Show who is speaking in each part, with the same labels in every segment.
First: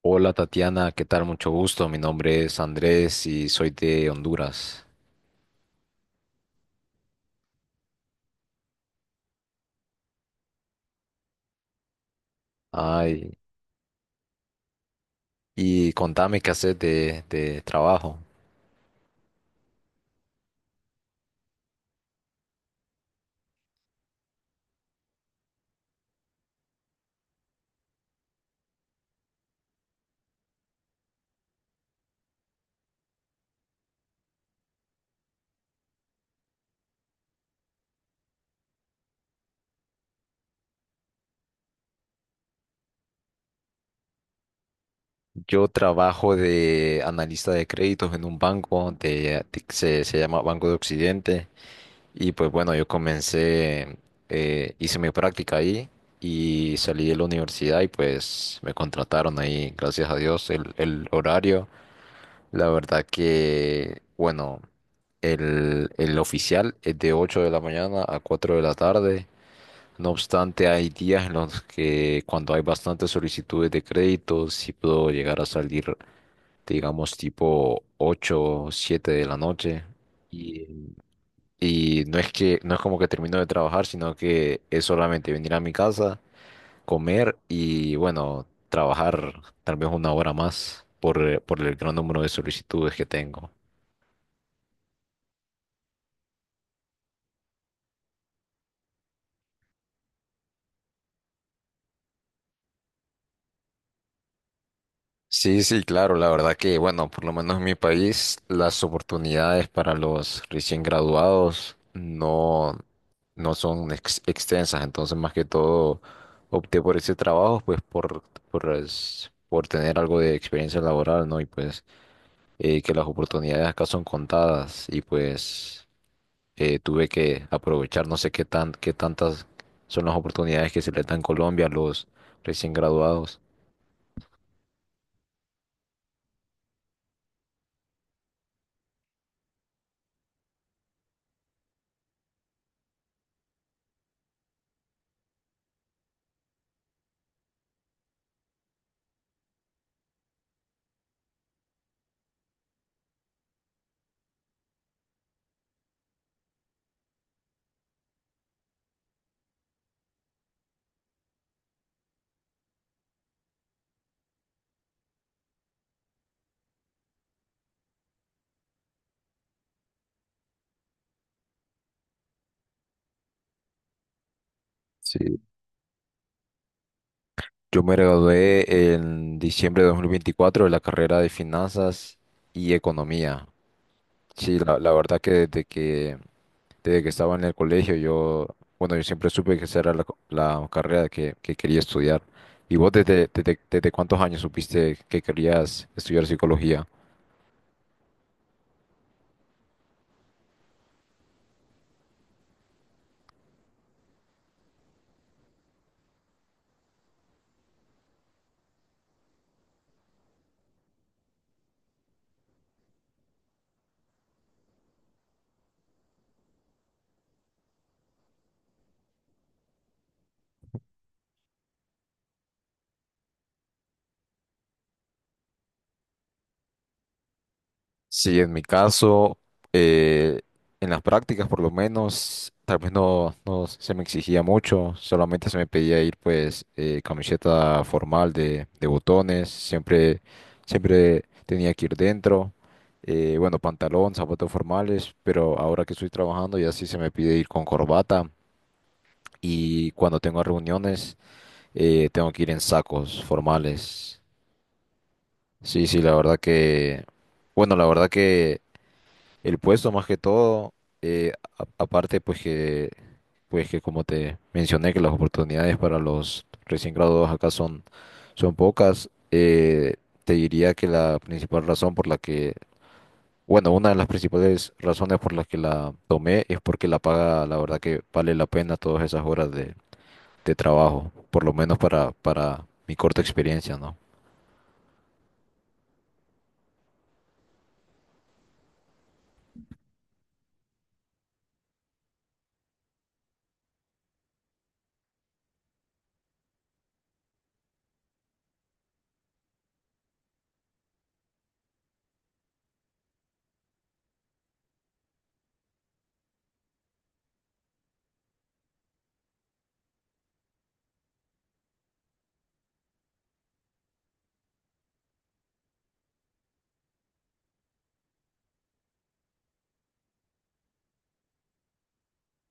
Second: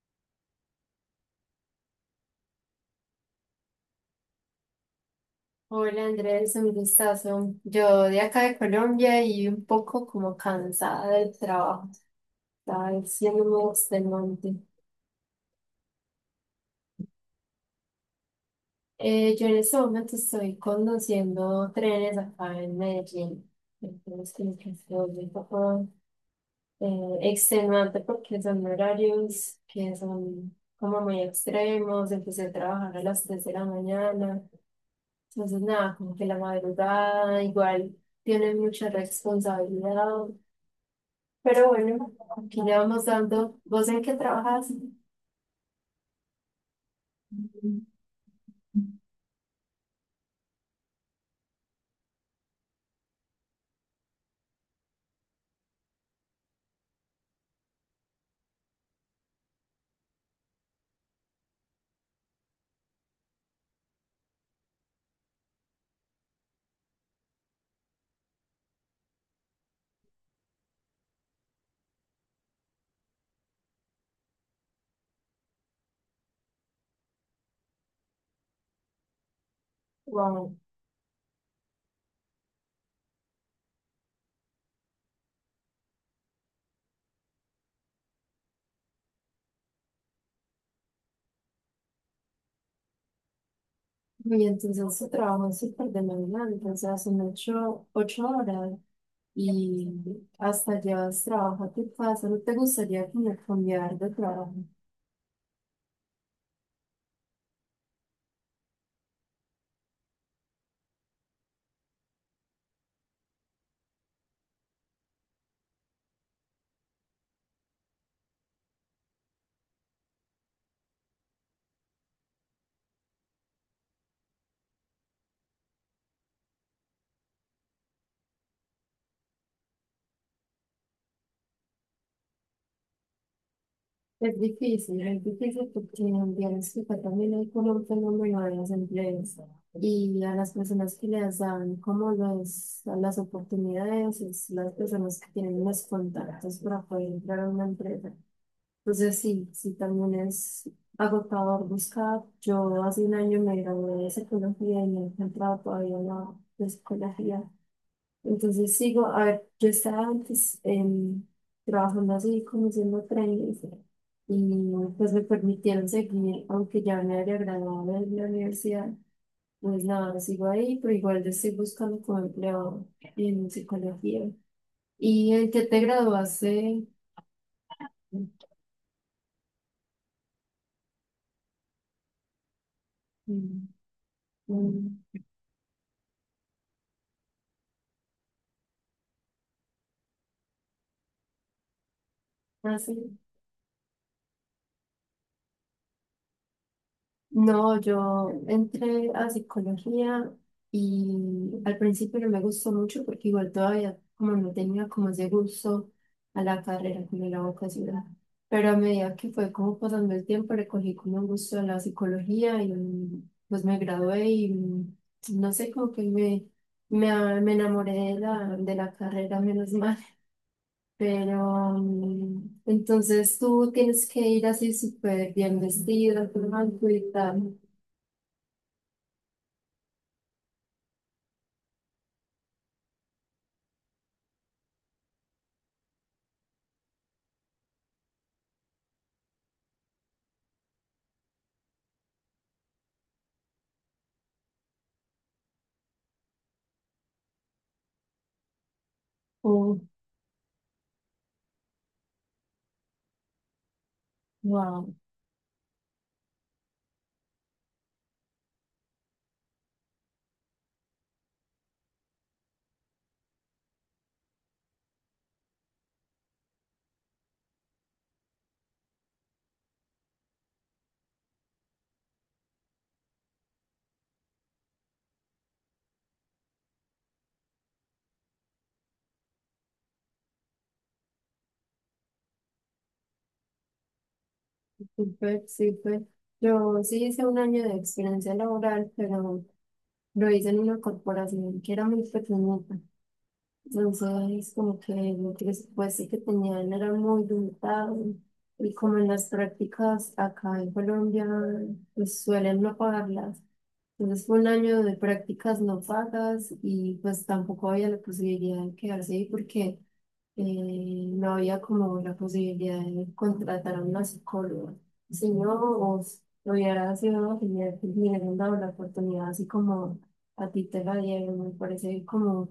Speaker 1: Hola Tatiana, ¿qué tal? Mucho gusto. Mi nombre es Andrés y soy de Honduras.
Speaker 2: Hola Andrés, un gustazo. Yo de acá de Colombia y un poco como cansada del trabajo, está
Speaker 1: Ay,
Speaker 2: siendo muy extenuante.
Speaker 1: y contame qué haces de trabajo.
Speaker 2: Yo en este momento estoy conduciendo trenes acá en Medellín, entonces como que se vuelve un poco extenuante porque son horarios que son como muy extremos, empecé a trabajar a las 3 de la mañana, entonces nada, como que la madrugada igual tiene mucha responsabilidad. Pero bueno, aquí le vamos dando. ¿Vos en qué trabajas?
Speaker 1: Yo trabajo de analista de créditos en un banco se llama Banco de Occidente. Y pues bueno, yo comencé, hice mi práctica ahí y salí de la universidad y pues me contrataron ahí, gracias a Dios, el horario. La verdad que, bueno, el oficial es de 8 de la mañana a 4 de la tarde. No obstante, hay días en los que cuando hay bastantes solicitudes de crédito, sí puedo llegar a salir, digamos, tipo 8 o 7 de la noche.
Speaker 2: Wow.
Speaker 1: Y, y no es que, no es como que termino de trabajar, sino que es solamente venir a mi casa, comer y, bueno, trabajar tal vez una hora más por el gran número de solicitudes que tengo.
Speaker 2: Y entonces su trabajo es súper demandante, o sea, son ocho horas y hasta llevas trabajo a tu casa. ¿No te gustaría como cambiar de trabajo?
Speaker 1: Sí, sí, claro, la verdad que, bueno, por lo menos en mi país, las oportunidades para los recién graduados no, no son extensas, entonces más que todo opté por ese trabajo, pues por, por tener algo de experiencia laboral, ¿no? Y pues que las oportunidades acá son contadas y pues tuve que aprovechar, no sé qué tan, qué tantas son las oportunidades que se les da en Colombia a los recién graduados.
Speaker 2: Es difícil porque en Bielorrusia también hay como un fenómeno de las empresas y a las personas que les dan como los, las oportunidades es las personas que tienen los contactos para poder entrar a una empresa. Entonces sí, sí, también es agotador buscar. Yo hace un año me gradué de psicología y no he encontrado todavía nada de psicología. Entonces sigo, a ver, yo estaba antes trabajando así, como siendo trainee, y pues me permitieron seguir, aunque ya me había graduado de la universidad. Pues nada, sigo ahí, pero igual yo estoy buscando como empleo en psicología. ¿Y
Speaker 1: Sí.
Speaker 2: en qué te graduaste?
Speaker 1: Yo me gradué en diciembre de 2024 de la carrera de finanzas y economía.
Speaker 2: Mm,
Speaker 1: Sí, la verdad
Speaker 2: mm,
Speaker 1: que desde que estaba en el colegio, yo, bueno, yo siempre supe que esa era la, la carrera que quería estudiar. ¿Y vos
Speaker 2: ¿hace?
Speaker 1: desde cuántos años supiste que querías estudiar psicología?
Speaker 2: No, yo entré a psicología y al principio no me gustó mucho porque igual todavía como no tenía como ese gusto a la carrera, como a la vocación. Pero a medida que fue como pasando el tiempo, le cogí como un gusto a la psicología y pues me gradué y no sé, como que me enamoré de la carrera, menos mal. Pero entonces tú tienes que ir así súper bien vestida, con algo y tal.
Speaker 1: Sí, en mi caso, eh, en las prácticas por lo menos, tal vez no, no se me exigía mucho, solamente se me pedía ir pues camiseta formal de botones, siempre, siempre tenía que ir dentro, bueno, pantalón, zapatos formales, pero ahora que estoy trabajando ya sí se me pide ir con corbata
Speaker 2: Oh,
Speaker 1: y cuando tengo reuniones tengo que ir en sacos formales.
Speaker 2: wow,
Speaker 1: Sí, sí, la verdad que, bueno, la verdad que el puesto más que todo, eh, aparte pues que como te mencioné que las oportunidades para los recién graduados acá son, son pocas, te diría que la principal razón por la que, bueno, una de las principales razones por las que la tomé es porque la paga, la verdad que vale la pena todas esas horas de trabajo, por lo menos para mi corta experiencia, ¿no?
Speaker 2: súper, súper. Yo sí hice un año de experiencia laboral, pero lo hice en una corporación que era muy pequeñita. Entonces, como que el presupuesto que tenían era muy limitado. Y como en las prácticas acá en Colombia, pues suelen no pagarlas. Entonces, fue un año de prácticas no pagas y pues tampoco había la posibilidad de quedarse ahí porque no había como la posibilidad de contratar a una psicóloga. Si no, vos lo hubiera sido genial que me hubieran dado la oportunidad, así como a ti te la dieron. Me parece como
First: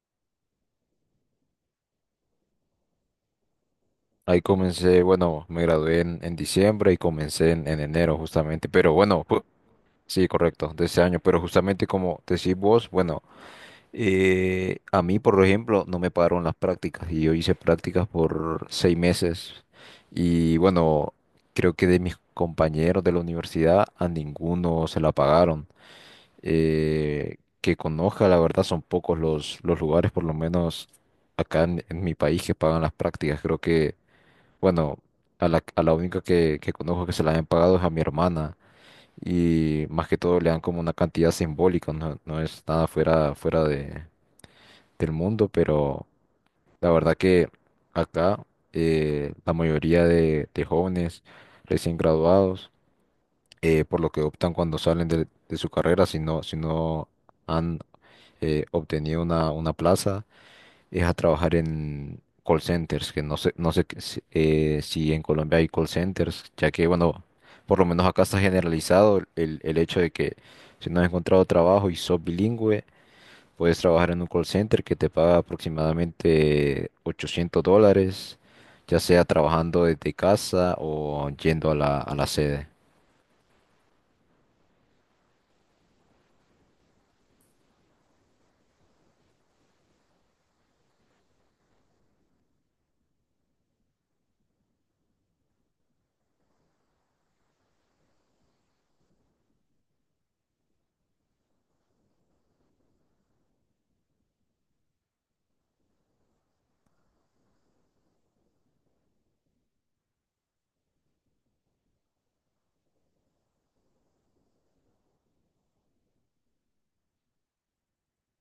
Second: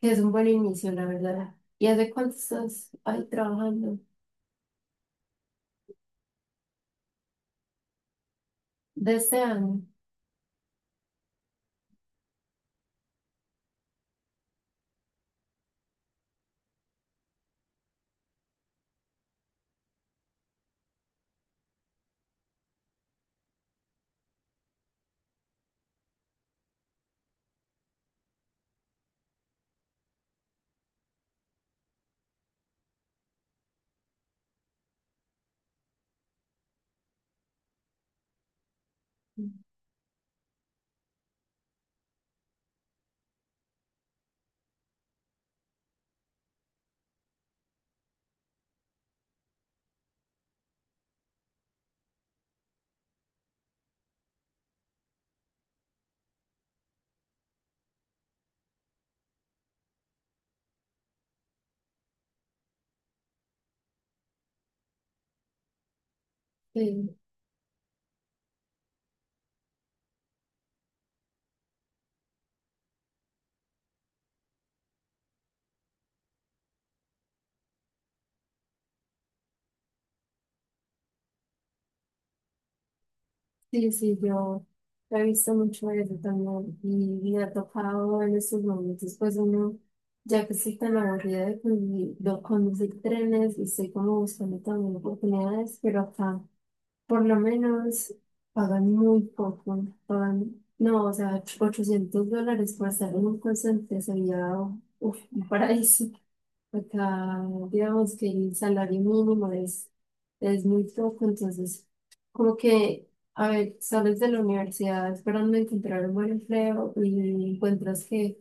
Speaker 2: que es un buen inicio, la verdad. ¿Y hace cuánto estás ahí trabajando?
Speaker 1: Ahí comencé, bueno, me gradué en diciembre y comencé en enero justamente, pero
Speaker 2: De
Speaker 1: bueno,
Speaker 2: este año.
Speaker 1: sí, correcto, de ese año, pero justamente como decís vos, bueno, a mí, por ejemplo, no me pagaron las prácticas y yo hice prácticas por 6 meses y bueno, creo que de mis compañeros de la universidad a ninguno se la pagaron. Que conozca, la verdad, son pocos los lugares, por lo menos acá en mi país, que pagan las prácticas. Creo que, bueno, a la única que conozco que se la han pagado es a mi hermana y más que todo le dan como una cantidad simbólica, no, no es nada fuera, fuera del mundo, pero la verdad que acá la mayoría de jóvenes recién graduados, por lo que optan cuando salen de su carrera, si no, si no han obtenido una plaza, es a trabajar en call centers, que no sé, no sé qué si si en Colombia hay call centers, ya que,
Speaker 2: Sí.
Speaker 1: bueno, por lo menos acá está generalizado el hecho de que si no has encontrado trabajo y sos bilingüe, puedes trabajar en un call center que te paga aproximadamente $800, ya sea trabajando desde casa o yendo a la sede.
Speaker 2: Sí, sí, yo he visto mucho eso también y ha tocado en esos momentos, pues uno, ya que estoy tan aburrida de condu- de conducir trenes y estoy como buscando también oportunidades, pero acá. Por lo menos pagan muy poco, pagan, no, o sea, $800 por estar en un call center sería uf, un paraíso. Acá, digamos que el salario mínimo es muy poco, entonces, como que, a ver, sales de la universidad esperando encontrar un buen empleo y encuentras que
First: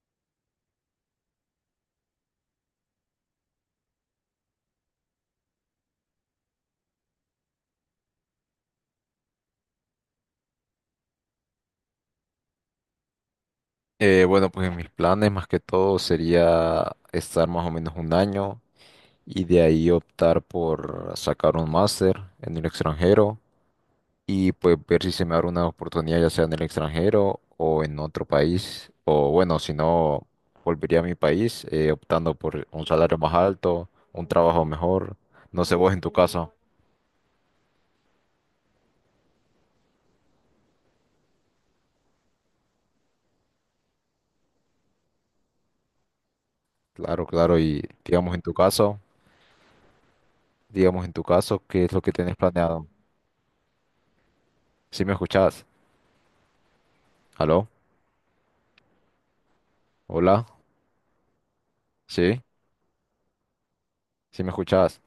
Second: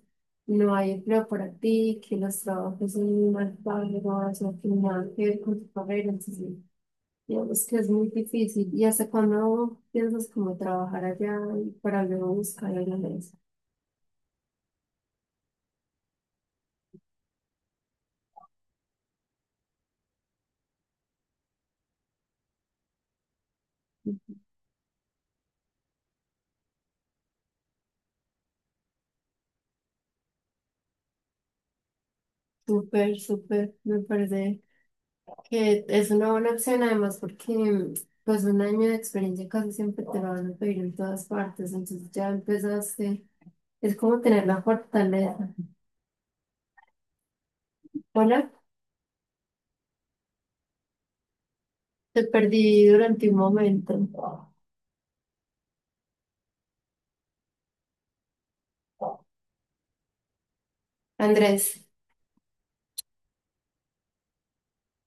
Speaker 2: no hay empleo para ti, que los trabajos son muy mal pagos o que nada que ver con tu carrera, entonces. Digamos que es muy difícil. ¿Y hasta cuándo piensas como trabajar allá y para luego buscar en la mesa?
Speaker 1: Bueno, pues mis planes más que todo sería estar más o menos un año. Y de ahí optar por sacar un máster en el extranjero y pues ver si se me abre una oportunidad ya sea en el extranjero o en otro país o bueno, si no volvería a mi país optando por un salario
Speaker 2: Súper,
Speaker 1: más
Speaker 2: súper.
Speaker 1: alto,
Speaker 2: Me
Speaker 1: un
Speaker 2: parece
Speaker 1: trabajo mejor, no sé
Speaker 2: que
Speaker 1: vos en
Speaker 2: es
Speaker 1: tu
Speaker 2: una
Speaker 1: caso.
Speaker 2: buena opción además porque pues un año de experiencia casi siempre te lo van a pedir en todas partes. Entonces ya empezaste. Es como tener la fortaleza.
Speaker 1: Claro, claro, y digamos en
Speaker 2: Hola,
Speaker 1: tu caso, digamos en tu caso, ¿qué es lo que
Speaker 2: te
Speaker 1: tenés planeado?
Speaker 2: perdí durante un momento.
Speaker 1: ¿Sí me escuchás? ¿Aló? ¿Hola?
Speaker 2: Andrés,
Speaker 1: ¿Sí? ¿Sí me escuchás?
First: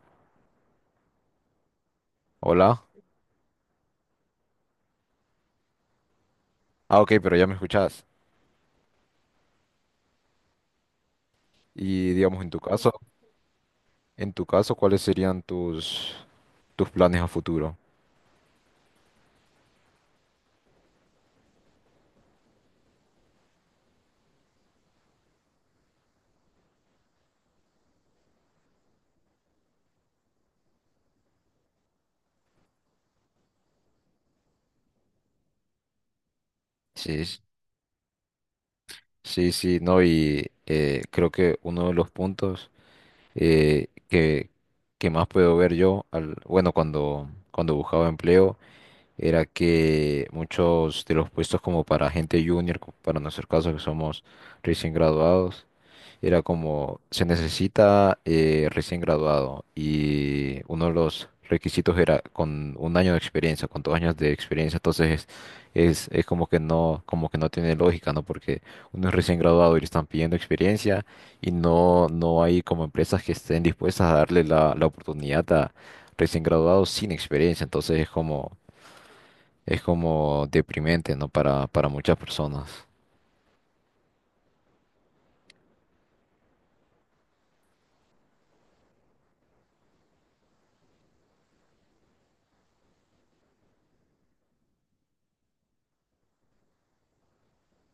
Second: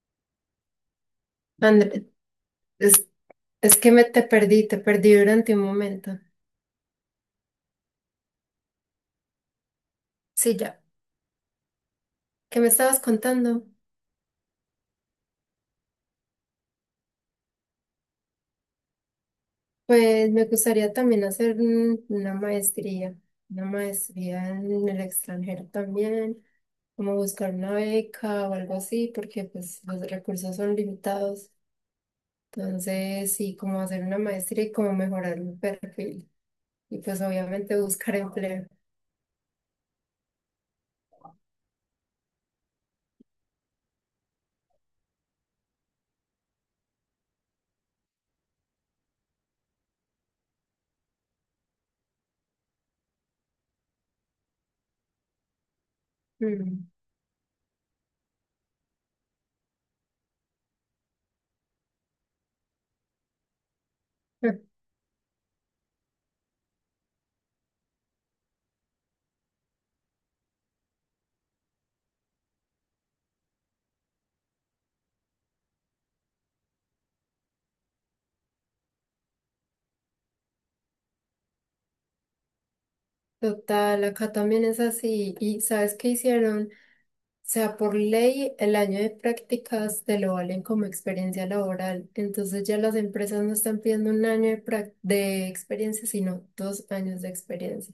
Speaker 2: Andrés,
Speaker 1: ¿Hola?
Speaker 2: es, es que me te perdí durante un momento.
Speaker 1: Ah, ok, pero ya me escuchás.
Speaker 2: Sí, ya.
Speaker 1: Y digamos en tu
Speaker 2: ¿Qué me
Speaker 1: caso,
Speaker 2: estabas contando?
Speaker 1: en tu caso, ¿cuáles serían tus, tus planes a futuro?
Speaker 2: Pues me gustaría también hacer un- una maestría en el extranjero también, como buscar una beca o algo así, porque pues los recursos son limitados. Entonces, sí, como hacer una maestría y como mejorar mi perfil. Y
Speaker 1: Sí,
Speaker 2: pues
Speaker 1: s-
Speaker 2: obviamente buscar empleo.
Speaker 1: sí, sí, no, y creo que uno de los puntos eh, que, que más puedo ver yo, al, bueno, cuando, cuando buscaba empleo, era que muchos de los puestos como para gente junior, para nuestro caso que somos recién graduados, era
Speaker 2: Mm.
Speaker 1: como, se necesita recién graduado y uno de los requisitos era con un año de experiencia, con dos años de experiencia, entonces es, es como que no tiene lógica, ¿no? Porque uno es recién graduado y le están pidiendo experiencia y no, no hay como empresas que estén dispuestas a darle la, la oportunidad a recién graduados sin experiencia, entonces es como deprimente, ¿no? Para muchas personas.
Speaker 2: Total, acá también es así. ¿Y sabes qué hicieron? O sea, por ley, el año de prácticas te lo valen como experiencia laboral. Entonces ya las empresas no están pidiendo un año de, prac- de experiencia, sino 2 años de experiencia.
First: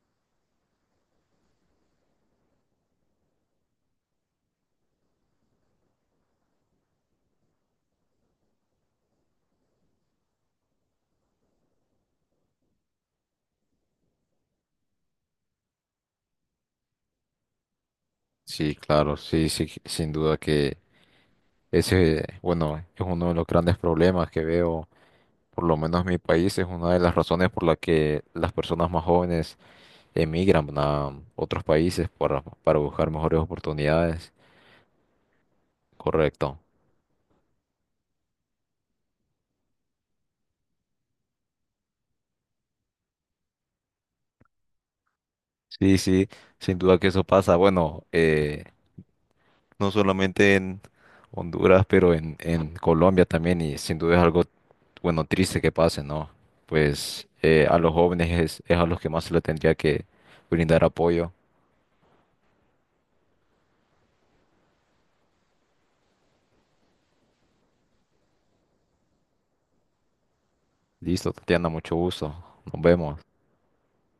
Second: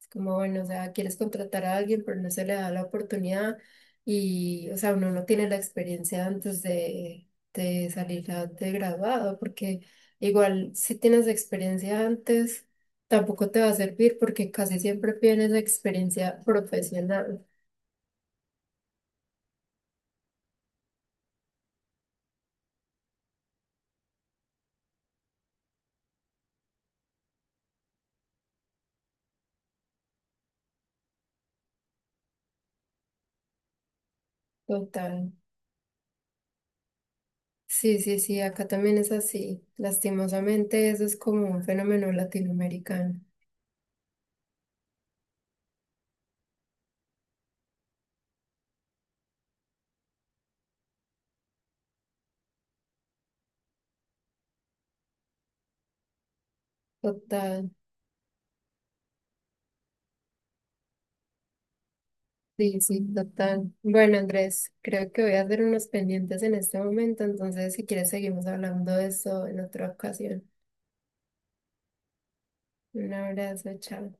Speaker 2: Es como, bueno, o sea, quieres contratar a alguien, pero no se le da la oportunidad y, o sea, uno no tiene la experiencia antes de salir a- de graduado, porque igual si tienes experiencia antes, tampoco te va a servir porque casi siempre tienes experiencia profesional.
Speaker 1: Sí, claro, sí, sí, sin duda que ese, bueno, es uno de los grandes problemas que veo, por lo menos en mi país, es una de las razones por la que las personas más jóvenes emigran a otros países para buscar mejores oportunidades.
Speaker 2: Total.
Speaker 1: Correcto.
Speaker 2: Sí, sí, sí, acá también es así. Lastimosamente, eso es como un fenómeno latinoamericano.
Speaker 1: Sí, sí, sin duda que eso pasa. Bueno, no solamente en Honduras, pero en Colombia también, y sin duda es algo, bueno, triste que pase, ¿no? Pues
Speaker 2: Total.
Speaker 1: a los jóvenes es a los que más se le tendría que brindar apoyo.
Speaker 2: Sí, sí, total. Bueno, Andrés, creo que voy a hacer unos pendientes en este momento, entonces si quieres seguimos hablando de eso en otra ocasión.
Speaker 1: Listo, Tatiana, mucho gusto. Nos
Speaker 2: Un
Speaker 1: vemos.
Speaker 2: abrazo, chao.